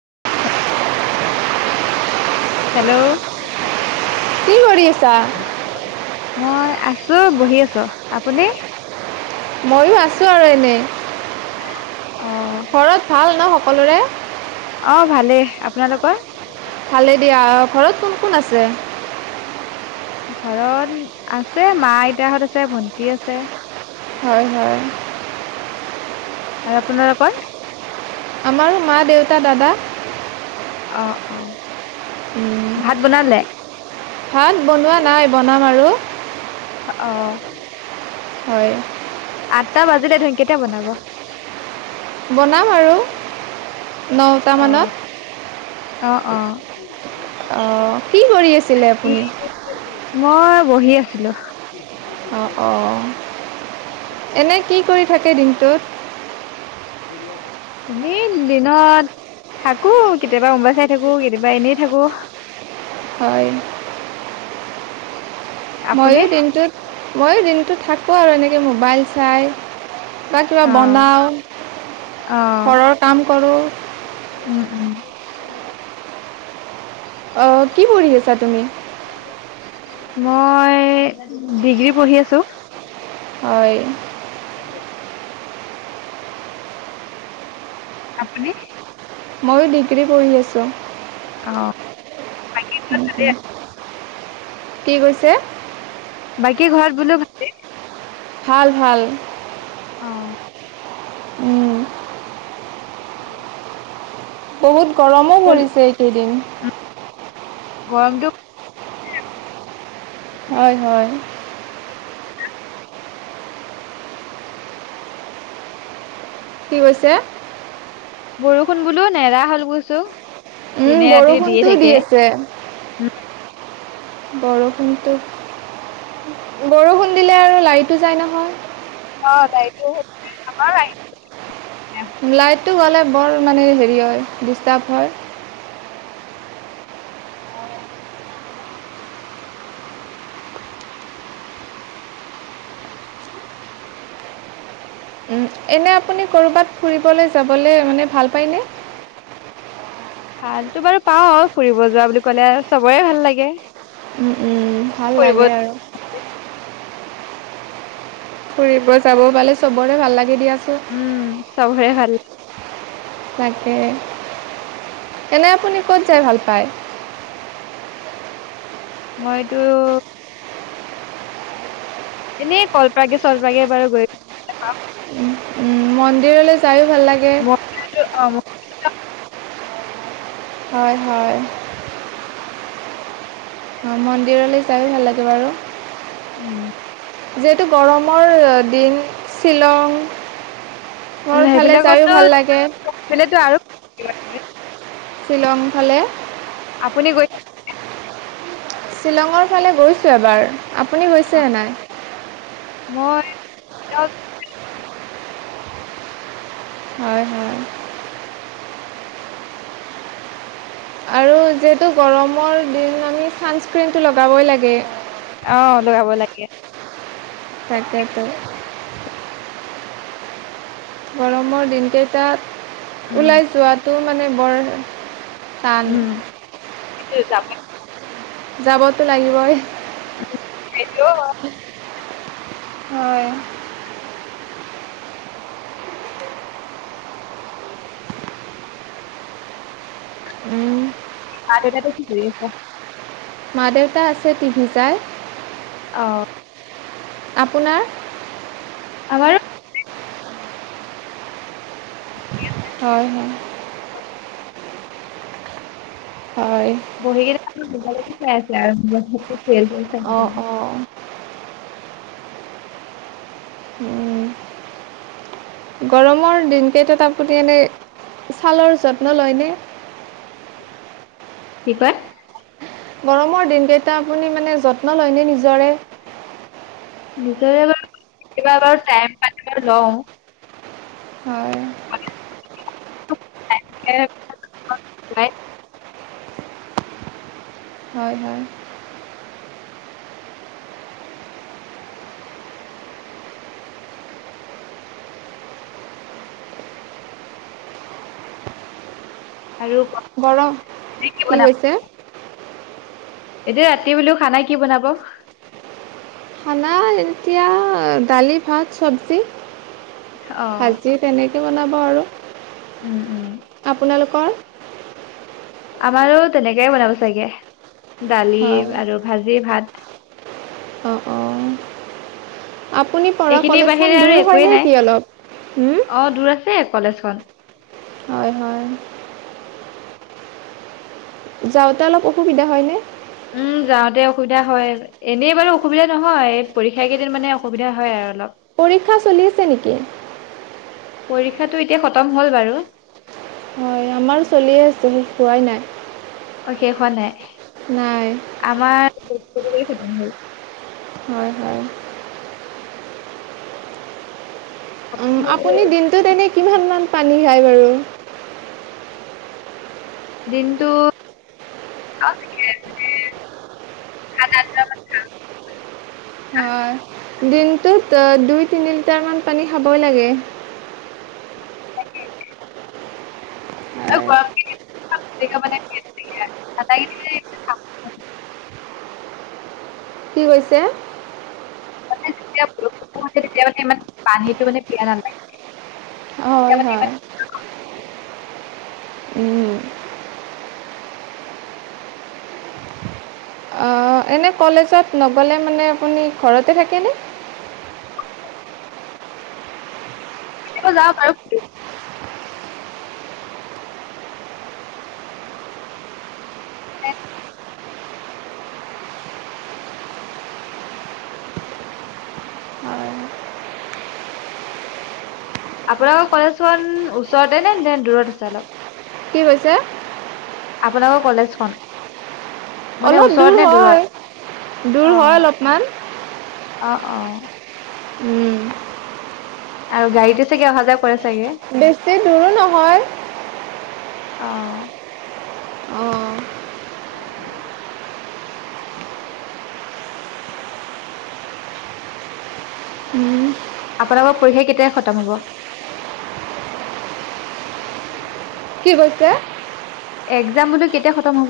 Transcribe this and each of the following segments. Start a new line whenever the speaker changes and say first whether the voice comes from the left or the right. left: [unintelligible] Hello.
right: কি কৰি আছা
left: মই আছ [unintelligible] বহি আছোঁ, আপুনি?
right: ময়ো আছো আৰু এনেই।
left: অ
right: ঘৰত ভাল ন সকলোৰে।
left: অ', ভালেই, আপোনালোকৰ?
right: ভালে দিয়া। ঘৰত কোন কোন আছে?
left: ঘৰত আছে, মা আইতাহত আছে, ভন্টি আছে।
right: হয় হয়।
left: আৰু আপোনালোকৰ?
right: আমাৰো মা, দেউতা, দাদা।
left: অ', অ'।
right: উম,
left: ভাত বনালে?
right: ভাত বনোৱা নাই, বনাম আৰু।
left: অ
right: হয়।
left: আঠটা বাজিলে [unintelligible] কেতিয়া বনাব?
right: বনাম আৰু
left: অ
right: নটামানত।
left: অ', অ'।
right: অঁ কি কৰি আছিলে আপুনি
left: মই বহি আছিলো।
right: অ', অ' এনে কি কৰি থাকে দিনটোত?
left: এনেই দিনত থাকো, কেতিয়াবা মোবাইল চাই থাকো কেতিয়াবা এনেই থাকো। নৰ
right: হয়
left: [unintelligible]
right: ময়ো দিনটোত মই দিনটো থাকো কো এনেকে ম বাইল চাই বা কিবা
left: অ
right: বনাওঁ,
left: অ
right: ঘৰৰ কাম কৰোঁ
left: উম উম
right: অ' কি পঢ়ি আছা তুমি?
left: মই ডিগ্ৰী পঢ়ি আছো।
right: হয়।
left: অ [unintelligible] আপুনি।
right: ময়ো ডিগ্ৰী পঢ়ি আছো।
left: অ এ,
right: উম-উম্। কি কৈছে।
left: বাকী ঘৰত বোলো ভালেই।
right: ভাল- ভাল।
left: অ
right: উম।
left: [unintelligible]
right: বহুত গৰমো
left: কল
right: পৰিছে এইকেইদিন।
left: গৰমটো
right: হয়- হয়। কি কৈছে।
left: বৰষুণ বোলো নেৰা হ'ল কৈছো।
right: উম,
left: দিনে ৰাতিয়ে দিয়ে
right: বৰষুণটোও
left: থাকে
right: দি আছে। বৰষুণটো, বৰষুণ দিলে আৰু লাইটো যায় নহয়।
left: অঁ লাইটো [unintelligible]
right: লাইট টো গ'লে বৰ মানে হেৰি হয় ডিষ্টাৰ্ব হয়। উম এনে আপুনি ক'ৰবাত ফুৰিবলৈ যাবলে মানে ভাল পায়নে
left: ভালতো বাৰু পাও ফুৰিব যোৱা বুলি ক'লে চবৰে ভাল লাগে।
right: উম- উম ভাল
left: ফুৰিব
right: লাগে আৰু। ফুৰিব যাবও পালে চবৰে ভাল লাগ
left: উম চবৰে ভাল লা
right: তাকে এনে আপুনি ক'ত যাই ভাল পায়।
left: মইতো এনেই কলপাৰ্কে চলপাৰ্কে বাৰু গৈ
right: উম -উম মন্দিৰলৈ যায়
left: [unintelligible]
right: হয়- হয়। মন্দিৰলৈ যায়ো ভাল লাগে বাৰু।
left: উম।
right: যিহেতু গৰমৰ দিন শ্বিলং
left: সেইবিলাকতো সেইপিনেটো আৰু
right: শ্বিলং ফালে।
left: আপুনি গৈছে
right: শ্বিলঙৰ ফালে গৈছোঁ এবাৰ। আপুনি
left: অ,
right: গৈছেনে নাই।
left: মই তেওঁ-
right: হয় হয় আৰু যিহেতু গৰমৰ দিন আমি চানস্ক্ৰনটো লগাবই লাগ
left: অহ লগাব লাগে
right: তাকেটো গৰমৰ দিন কেইটাত
left: উম
right: ওলাই যোৱাটো মানে বৰ টান
left: উম সেইটোৱে
right: যাবতো লাগিবই
left: পাৰিলেও
right: [unintelligible] হয় উম
left: হে তাতে কি কৰি আছা
right: মা দেউতা আছে টিভি চাই
left: অ
right: আপোনাৰ
left: আমাৰো
right: হয়-হয়। হয়
left: বহি গেইটা [unintelligible] াই আছে আৰ্ভ [unintelligible] স চ
right: অঁ
left: [unintelligible]
right: অঁ উম, গৰমৰ দিন কেইটাত তা পুতি এনেই ছালৰ যত্ন লয়নে?
left: কি কয়?
right: গৰমৰ দিনকেইটা আপুনি মানে য যত্নলৈনে নিজৰে?
left: নিজৰে বাৰু কিবা এটা বাৰ টাইম পতিবাৰ লওঁ।
right: হয়।
left: [unintelligible]
right: হয়-হয়।
left: আৰু কবি
right: গৰম কি কৈছে?
left: যে ৰাতি বোলো খানা কি বনাব?
right: খানা এতিয়া দালি, ভাত, চব্জি।
left: অ',
right: ভাজি তেনেকে বনাব আৰু
left: উম, উম।
right: আপোনালোকৰ।
left: আমাৰো তেনেকাইে বনাব চাগে। দালি আৰু ভাজি ভাত।
right: অঁ অঁ আপুনি পৰা
left: এইখিনিৰ
right: কলেজখন
left: বাহিৰে আৰু
right: দূৰ হয়
left: একোৱেই
right: নে
left: নাই।
right: কি অলপ।
left: অ', দূৰ আছে কলেজখন।
right: হয় হয়। যাওঁতে অলপ অসুবিধা হয়নে।
left: উম যাওঁতে অসুবিধা হয় এনেই বাৰু অসুবিধা নহয় পৰীক্ষা কেইদিন মানে অসুবিধা হয় আৰু অলপ।
right: পৰীক্ষা চলি আছে নেকি?
left: পৰীক্ষাটো এতিয়া খতম হ'ল বাৰু।
right: হয় আমাৰো চলিয়ে আছেষ হোৱাই নাই।
left: অ শেষ হোৱা নাই।
right: নাই
left: আমাৰত হল
right: হয় হয়। উ আপুনি দিনটোত এনে কিমান মান পানী। খাই বাৰু?
left: দিনটো।
right: হয় দিনটোত দুই তিনি লিটাৰ মান পানী খাবই লাগে। হয়
left: [unintelligible] মানে [unintelligible]
right: কি কৈছে
left: [unintelligible] তেতিয়ালেগে পানীটো ইমান পিয়াহ নালাগে তেতিয়া
right: হয়
left: মানে
right: হয়
left: ইমান
right: উম অ এনে কলেজত নগলে মানে আপুনি ঘৰতে থাকেনে
left: [unintelligible] আপোনালোকৰ কলেজখন ওচৰতে নে নে দূৰত আছে অলপ
right: কি কৈছে
left: আপোনালোকৰ কলেজখন মানে
right: অলপ দূৰ
left: ওচৰত নে
right: হয়
left: দূৰত,
right: দূৰ হয় অলপমান
left: অহ অহ অ।
right: উম।
left: আৰু গাড়ীতে চাগে অহা যা
right: বেছি দূৰো নহয়।
left: অহ
right: অ
left: [unintelligible]
right: উম।
left: আপোনালোকৰ পৰীক্ষা কেতিয়া খতম হ'ব।
right: কি কৈছে।
left: এক্সজাম বোলো কেতিয়া শেষ হ'ব।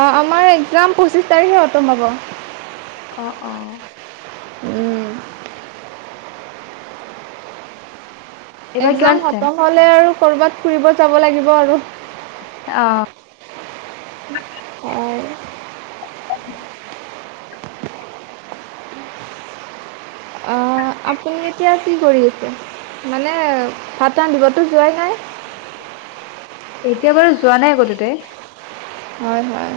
right: অ আমাৰ এক্সজাম, পঁচিশ তাৰিখে খতম হব।
left: অ, অ।
right: উম।
left: এইবাৰ কিমান
right: এক্সজাম
left: চেম
right: খতম হলে আৰু। কৰ'বাত ফুৰিব যাব লাগিব আৰু।
left: অ।
right: অ'।
left: [inaudible]
right: অ' আপুনি এতিয়া কি কৰি আছে, মানে ভাত ৰান্ধিবতো যোৱাই নাই?
left: এতিয়া বাৰু যোৱা নাই আকৌ তাতে।
right: হয় হয়।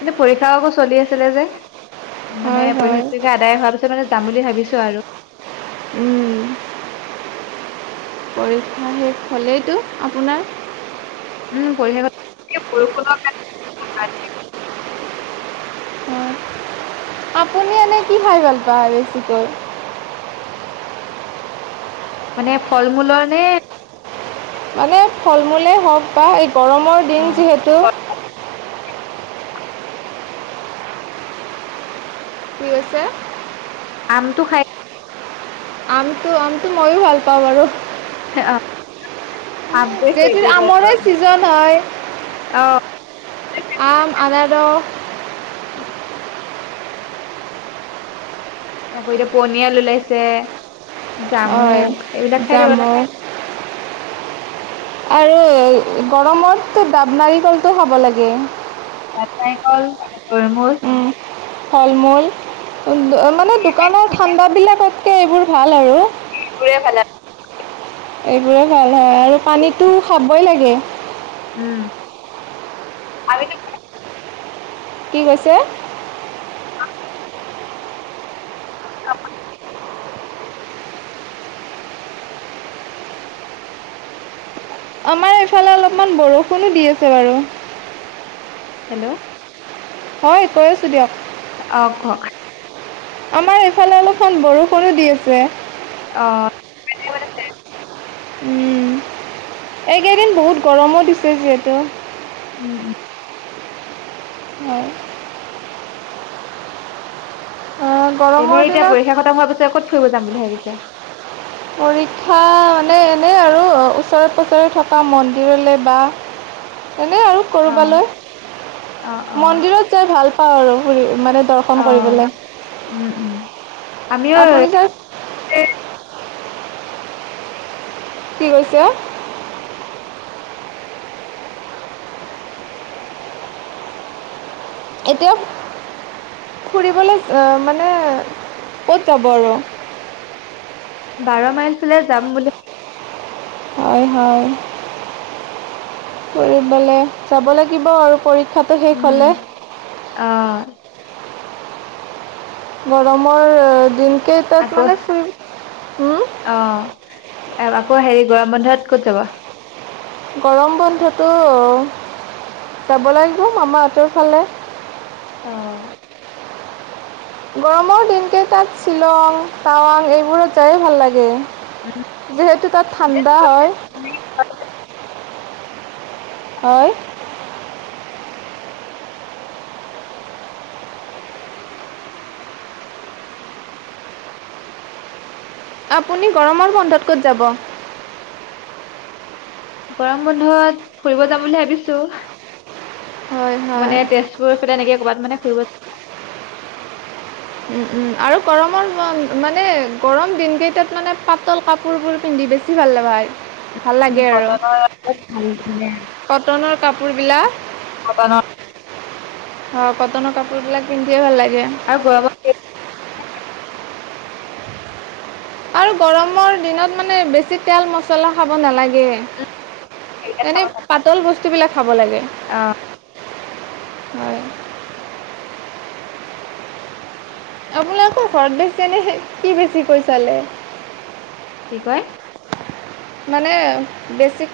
left: মানে পৰীক্ষা আকৌ চলি আছিলে যে। মানে
right: হয় হয়
left: পৰীক্ষাটো আদায় হোৱাৰ পিছত, মানে যাম বুলি ভাবিছো। আৰু
right: উম। পৰীক্ষা শেষ হ'লেইতো আপোনাৰ?
left: উম পৰীক্ষা আগত, ই বৰষুণ কাৰণে
right: অ' আপুনি এনেই কি খাই ভাল পায় বেছিকৈ?
left: মানে ফল মূলৰ নে?
right: মানে ফল মূলে হওক বা গৰমৰ
left: অ
right: দিন যিহেতু কি কৈছে?
left: আমটো খাই
right: আমটো, আমটো ময়ো ভাল পাওঁ বাৰু।
left: অ'। আমটোৱে
right: যিহেতুটো
left: ফেভৰেট
right: আমৰে
left: আৰু
right: চিজন হয়।
left: অ
right: আম, আনা ন
left: [inaudible] আকৌ এতিয়া পনিয়াল ওলাইছে।
right: হয়
left: জামুক এইবিলাক খাই থাকো আৰু
right: জামু আৰু গৰমতটো ডাব নাৰিকলটো খাব লাগে।
left: ডাব নাৰিকল, তৰবুজ
right: ফল মূল অ' মানে দোকানৰ ঠাণ্ডা বিলাক তাকে এইবোৰ ভাল আৰু
left: তোৰে ভাল
right: এইবোৰে ভাল। আৰু পানীটো খাবই লাগে।
left: পানীতো
right: কি কৈছে?
left: অ'।
right: আমাৰ এইফালে অলপমান বৰষুণো দি আছে বাৰু।
left: হেল্ল'
right: হয় কৈ আছো দিয়ক।
left: অ' কওক।
right: আমাৰ এইফালে অলপমান বৰষুণো দি আছে।
left: অ' [unintelligible]
right: উম এইকেইদিন বহুত গৰমো দিছে যিহেতু।
left: উম উম।
right: হয়। গৰমৰ
left: এনেই এতিয়া
right: দিনত
left: পৰীক্ষা শেষ হোৱাৰ পিছত ক'ত ফুৰিব যাম বুলি ভাবিছে?
right: পৰীক্ষা এনে এনেই আৰু অ' ওচৰে পাজৰে থকা মন্দিৰলৈ বা এনেই আৰু
left: অঁ
right: ক'ৰবালৈ,
left: অঁ অঁ
right: মন্দিৰত যাই ভাল পুৰি [unintelligible] মানে দৰ্শন কৰিবলৈ।
left: আমিওঁ
right: আপুনি যাই
left: এ
right: কি কৈছে? এতিয়া ফুৰিবলৈ মানে ক'ত যাব আৰু?
left: বাৰ মাইল ফালে যাম বুলি
right: হয়, হয় ফুৰিবলে যাব লাগিব আৰু পৰীক্ষাটো শেষ হ'লে।
left: অ'।
right: গৰমৰ দিন কেই তাত
left: আকৌ
right: মানে ফুৰ
left: অঁ আকৌ হেৰি গৰাম বন্ধত ক'ত যাবা?
right: গৰম বন্ধটো যাব লাগিব মামা হ'তৰ ফালে।
left: অ'।
right: গৰমৰ দিনকেই তাত শ্বিলং, টাৱাং, এইবোৰত যায়ে ভাল লাগে। যিহেতু তাত ঠাণ্ডাই। হয়। আপুনি গৰমৰ বন্ধত ক'ত যাব?
left: গৰম বন্ধত ফুৰিব যাম বুলি ভাবিছো?
right: হয় হয়
left: মানে তেজপুৰ ফালে এনেকে ক'ৰবাত মানে ফুৰিব
right: আৰু গৰমৰ মানে গৰম দিনকেইটাত মানে পাতল কাপোৰবোৰ পিন্ধি বেছি ভাল লগা হয়। ভাল লাগে আৰু
left: উ কটনৰ
right: কটনৰ কাপোৰবিলাক
left: ভালেনৰ [unintelligible]
right: অ' কটনৰ কাপোৰ বিলাক পিন্ধিয়ে ভাল লাগে।
left: আৰু গৰমত
right: আৰু গৰমৰ দিনত মানে বেছি তেল মছলা খাব নালাগে।
left: সেইবিলাক খাব
right: এনেই পাতল বস্তু এইবিলাক খাব লাগে।
left: অঁ
right: হয়। আপোনালোকৰ ঘৰত বেছি যেনে কি বেছি কৈ চালে?
left: কি কয়?
right: মানে বেছিক